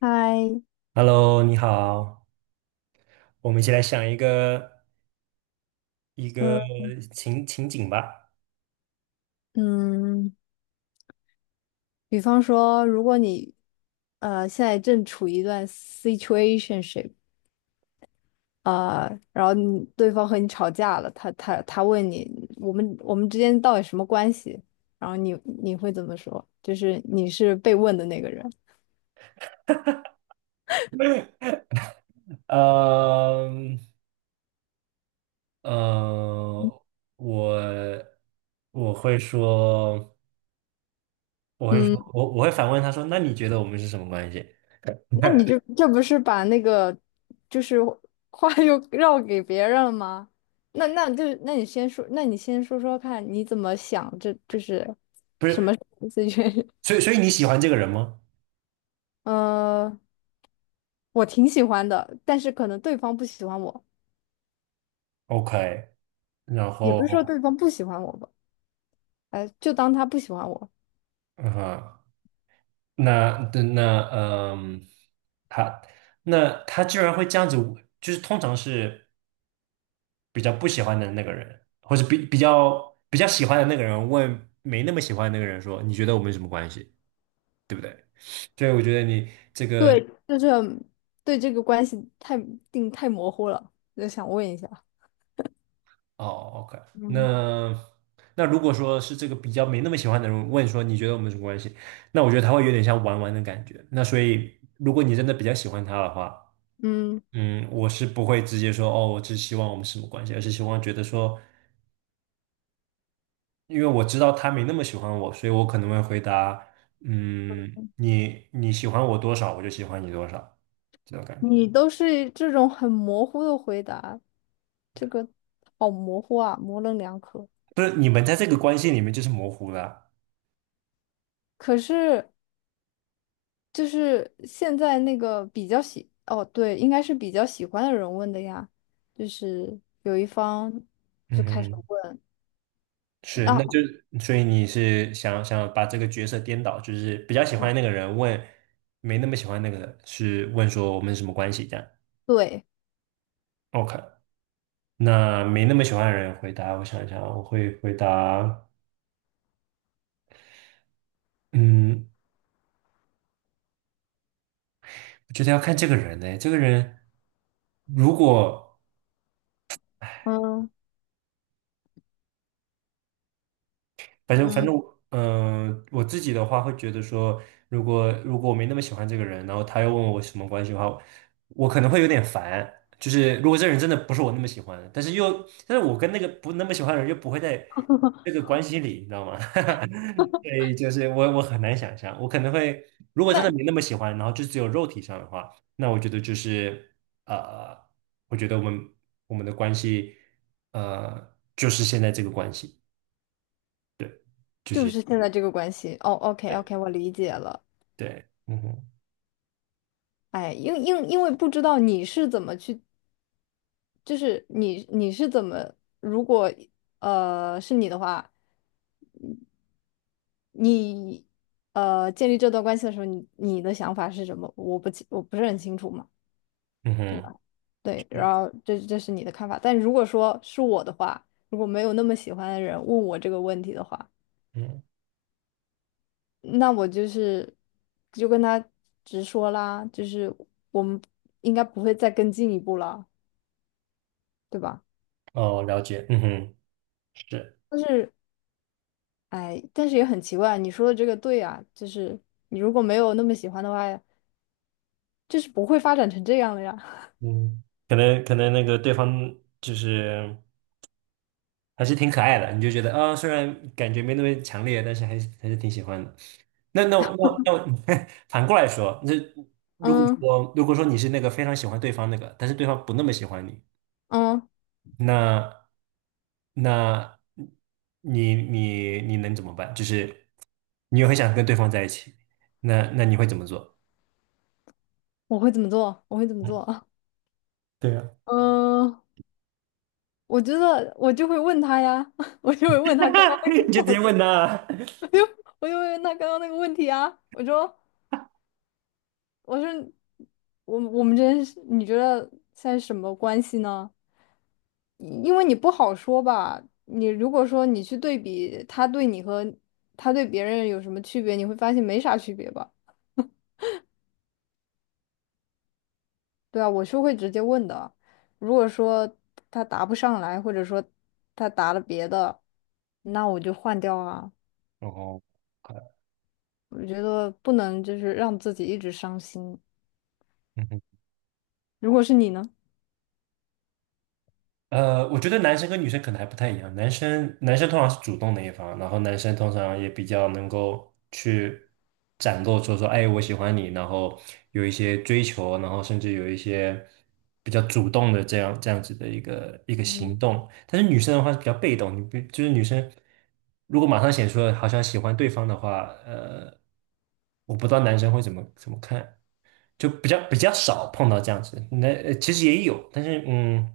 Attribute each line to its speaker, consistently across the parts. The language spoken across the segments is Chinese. Speaker 1: 嗨，
Speaker 2: Hello，你好，我们一起来想一个
Speaker 1: 嗯
Speaker 2: 情景吧。
Speaker 1: 嗯，比方说，如果你现在正处于一段 situationship，然后你对方和你吵架了，他问你，我们之间到底什么关系？然后你会怎么说？就是你是被问的那个人。
Speaker 2: 嗯呃，我我会说，我会说，
Speaker 1: 嗯，
Speaker 2: 我会反问他说，那你觉得我们是什么关系？
Speaker 1: 那你就这不是把那个就是话又 绕给别人了吗？那你先说，那你先说说看，你怎么想这？这是
Speaker 2: 不是，
Speaker 1: situation。
Speaker 2: 所以你喜欢这个人吗
Speaker 1: 呃，我挺喜欢的，但是可能对方不喜欢我，
Speaker 2: ？OK，然
Speaker 1: 也
Speaker 2: 后
Speaker 1: 不是说对方不喜欢我吧。哎，就当他不喜欢我。
Speaker 2: 嗯哼，那那那嗯，他那他居然会这样子，就是通常是。比较不喜欢的那个人，或者比较喜欢的那个人问没那么喜欢的那个人说，你觉得我们什么关系，对不对？所以我觉得
Speaker 1: 对，就是对这个关系太定太模糊了，就想问一下。
Speaker 2: 哦，OK。
Speaker 1: 嗯，
Speaker 2: 那那如果说是这个比较没那么喜欢的人问说你觉得我们什么关系，那我觉得他会有点像玩玩的感觉。那所以如果你真的比较喜欢他的话，
Speaker 1: 嗯，
Speaker 2: 嗯，我是不会直接说哦，我只希望我们什么关系，而是希望觉得说因为我知道他没那么喜欢我，所以我可能会回答，嗯，你喜欢我多少，我就喜欢你多少，这种感觉。
Speaker 1: 你都是这种很模糊的回答，这个好模糊啊，模棱两可。
Speaker 2: 不是你们在这个关系里面就是模糊了。
Speaker 1: 可是就是现在那个比较喜，哦，对，应该是比较喜欢的人问的呀，就是有一方就
Speaker 2: 嗯
Speaker 1: 开始
Speaker 2: 哼，
Speaker 1: 问。
Speaker 2: 是，那
Speaker 1: 那、
Speaker 2: 就所以你是想把这个角色颠倒，就是比较喜
Speaker 1: 嗯，
Speaker 2: 欢那个人问，没那么喜欢那个人是问说我们是什么关系这样
Speaker 1: 对，
Speaker 2: ，OK。那没那么喜欢的人回答，我想一想，我会回答，嗯，我觉得要看这个人呢、这个人如果
Speaker 1: 嗯
Speaker 2: 反正反
Speaker 1: 嗯，
Speaker 2: 正我，我自己的话会觉得说，如果我没那么喜欢这个人，然后他又问我什么关系的话，我可能会有点烦。就是如果这个人真的不是我那么喜欢的，但是又，但是我跟那个不那么喜欢的人又不会在这个关系里，你知道吗？所以就是我很难想象，我可能会如果真
Speaker 1: 那
Speaker 2: 的没那么喜欢，然后就只有肉体上的话，那我觉得就是呃，我觉得我们的关系就是现在这个关系，对，就
Speaker 1: 就
Speaker 2: 是。
Speaker 1: 是现在这个关系。哦，OK
Speaker 2: 对
Speaker 1: OK，我理解了。
Speaker 2: 对，嗯哼，
Speaker 1: 哎，因为不知道你是怎么去，就是你你是怎么，如果是你的话，你建立这段关系的时候，你你的想法是什么？我不是很清楚嘛，
Speaker 2: 嗯
Speaker 1: 对
Speaker 2: 哼，
Speaker 1: 吧？对，
Speaker 2: 对，
Speaker 1: 然后这是你的看法，但如果说是我的话，如果没有那么喜欢的人问我这个问题的话。
Speaker 2: 嗯，
Speaker 1: 那我就是就跟他直说啦，就是我们应该不会再更进一步了，对吧？
Speaker 2: 哦，了解，嗯哼，是，
Speaker 1: 但是，哎，但是也很奇怪，你说的这个对啊，就是你如果没有那么喜欢的话，就是不会发展成这样的呀。
Speaker 2: 嗯，可能那个对方就是还是挺可爱的，你就觉得啊、虽然感觉没那么强烈，但是还是还是挺喜欢的。那我 反过来说，那如果
Speaker 1: 嗯
Speaker 2: 说如果说你是那个非常喜欢对方那个，但是对方不那么喜欢你，
Speaker 1: 嗯，
Speaker 2: 那那你能怎么办？就是你又很想跟对方在一起，那你会怎么做？
Speaker 1: 我会怎么做？我会怎么
Speaker 2: 嗯，
Speaker 1: 做？
Speaker 2: 对啊，
Speaker 1: 嗯，我觉得我就会问他呀，我就会问他刚刚
Speaker 2: 你就
Speaker 1: 那
Speaker 2: 直接
Speaker 1: 个，
Speaker 2: 问他啊。
Speaker 1: 我就会问他刚刚那个问题啊，我说。我说我们之间是你觉得现在是什么关系呢？因为你不好说吧，你如果说你去对比他对你和他对别人有什么区别，你会发现没啥区别吧？对啊，我是会直接问的。如果说他答不上来，或者说他答了别的，那我就换掉啊。
Speaker 2: 哦，快，
Speaker 1: 我觉得不能就是让自己一直伤心。
Speaker 2: 嗯哼。
Speaker 1: 如果是你呢？
Speaker 2: 我觉得男生跟女生可能还不太一样，男生通常是主动的一方，然后男生通常也比较能够去展露出说，哎，我喜欢你，然后有一些追求，然后甚至有一些比较主动的这样子的一个行
Speaker 1: 嗯，
Speaker 2: 动，但是女生的话是比较被动，你不就是女生如果马上显出了好像喜欢对方的话，我不知道男生会怎么看，就比较少碰到这样子。那其实也有，但是嗯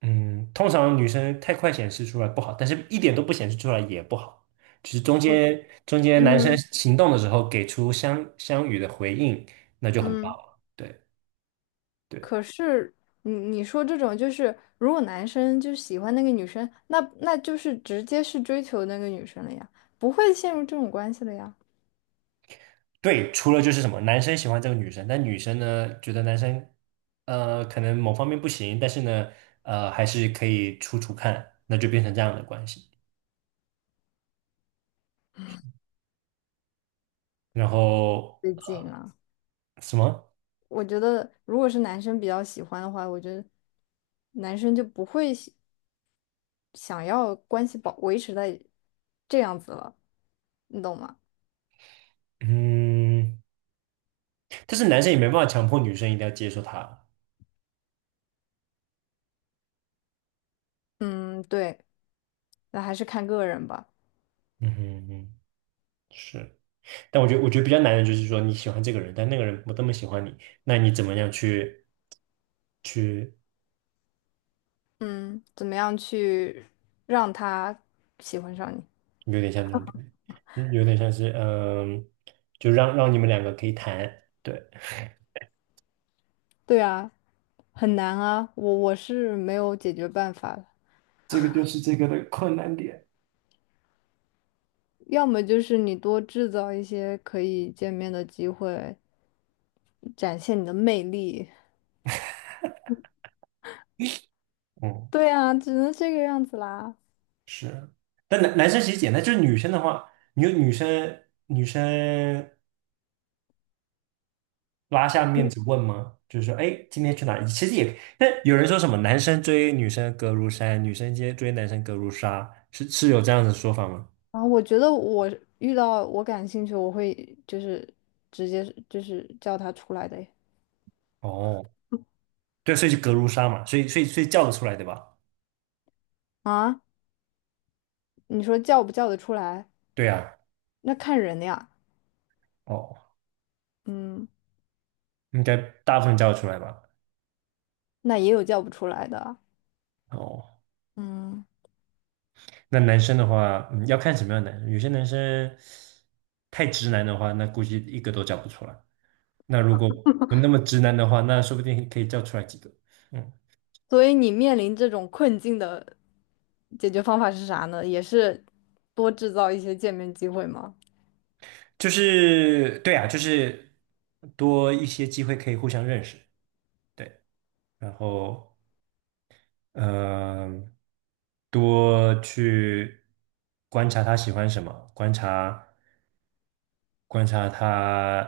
Speaker 2: 嗯，通常女生太快显示出来不好，但是一点都不显示出来也不好。就是中
Speaker 1: 我
Speaker 2: 间中间男生
Speaker 1: 嗯
Speaker 2: 行动的时候给出相与的回应，那就很棒
Speaker 1: 嗯。
Speaker 2: 了。对对
Speaker 1: 可是你你说这种就是，如果男生就喜欢那个女生，那就是直接是追求那个女生了呀，不会陷入这种关系了呀。
Speaker 2: 对，除了就是什么，男生喜欢这个女生，但女生呢觉得男生可能某方面不行，但是呢还是可以处看，那就变成这样的关系。然后
Speaker 1: 最近啊，
Speaker 2: 什么？
Speaker 1: 我觉得如果是男生比较喜欢的话，我觉得男生就不会想要关系维持在这样子了，你懂吗？
Speaker 2: 嗯。但是男生也没办法强迫女生一定要接受他。
Speaker 1: 嗯，对，那还是看个人吧。
Speaker 2: 嗯哼嗯，是。但我觉得，我觉得比较难的就是说，你喜欢这个人，但那个人不这么喜欢你，那你怎么样去去，
Speaker 1: 嗯，怎么样去让他喜欢上你？
Speaker 2: 有点像那种感觉，嗯有点像是嗯，就让你们两个可以谈。对，
Speaker 1: 对啊，很难啊，我是没有解决办法的。
Speaker 2: 这个就是这个的困难点。
Speaker 1: 要么就是你多制造一些可以见面的机会，展现你的魅力。
Speaker 2: 嗯，
Speaker 1: 对啊，只能这个样子啦。
Speaker 2: 是。但男生其实简单，就是女生的话，你有女生拉下面子问吗？就是说，哎，今天去哪里？其实也，但有人说什么男生追女生隔如山，女生接追男生隔如纱，是有这样的说法吗？
Speaker 1: 啊，我觉得我遇到我感兴趣，我会就是直接就是叫他出来的耶
Speaker 2: 哦，对，所以就隔如纱嘛，所以叫得出来对吧？
Speaker 1: 啊，你说叫不叫得出来？
Speaker 2: 对啊，
Speaker 1: 那看人呀。
Speaker 2: 哦，
Speaker 1: 嗯，
Speaker 2: 应该大部分叫得出来吧？
Speaker 1: 那也有叫不出来的啊。
Speaker 2: 哦，
Speaker 1: 嗯，
Speaker 2: 那男生的话，嗯，要看什么样的男生，有些男生太直男的话，那估计一个都叫不出来。那如果不那么直男的话，那说不定可以叫出来几个。嗯。
Speaker 1: 所以你面临这种困境的。解决方法是啥呢？也是多制造一些见面机会吗？
Speaker 2: 就是对啊，就是多一些机会可以互相认识，对，然后嗯、呃多去观察他喜欢什么，观察他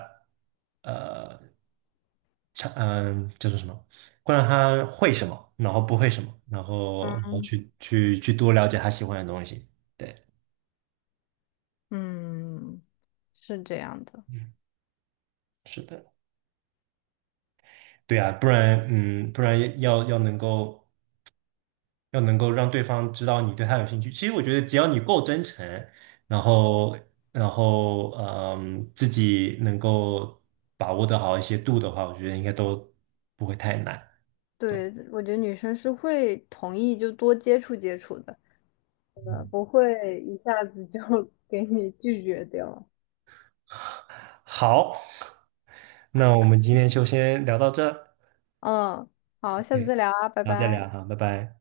Speaker 2: 呃，叫做什么，观察他会什么，然后不会什么，然后然后
Speaker 1: 嗯，
Speaker 2: 去去去多了解他喜欢的东西，对，
Speaker 1: 嗯，是这样的。
Speaker 2: 嗯，是的。对啊，不然嗯，不然要能够。要能够让对方知道你对他有兴趣。其实我觉得，只要你够真诚，然后，然后，嗯，自己能够把握得好一些度的话，我觉得应该都不会太难。对，
Speaker 1: 对，我觉得女生是会同意就多接触接触的，
Speaker 2: 嗯，
Speaker 1: 不会一下子就 给你拒绝掉。
Speaker 2: 好，那我们今天就先聊到这
Speaker 1: 嗯，好，下次
Speaker 2: ，OK,
Speaker 1: 再聊啊，拜
Speaker 2: 然后再
Speaker 1: 拜。
Speaker 2: 聊哈，拜拜。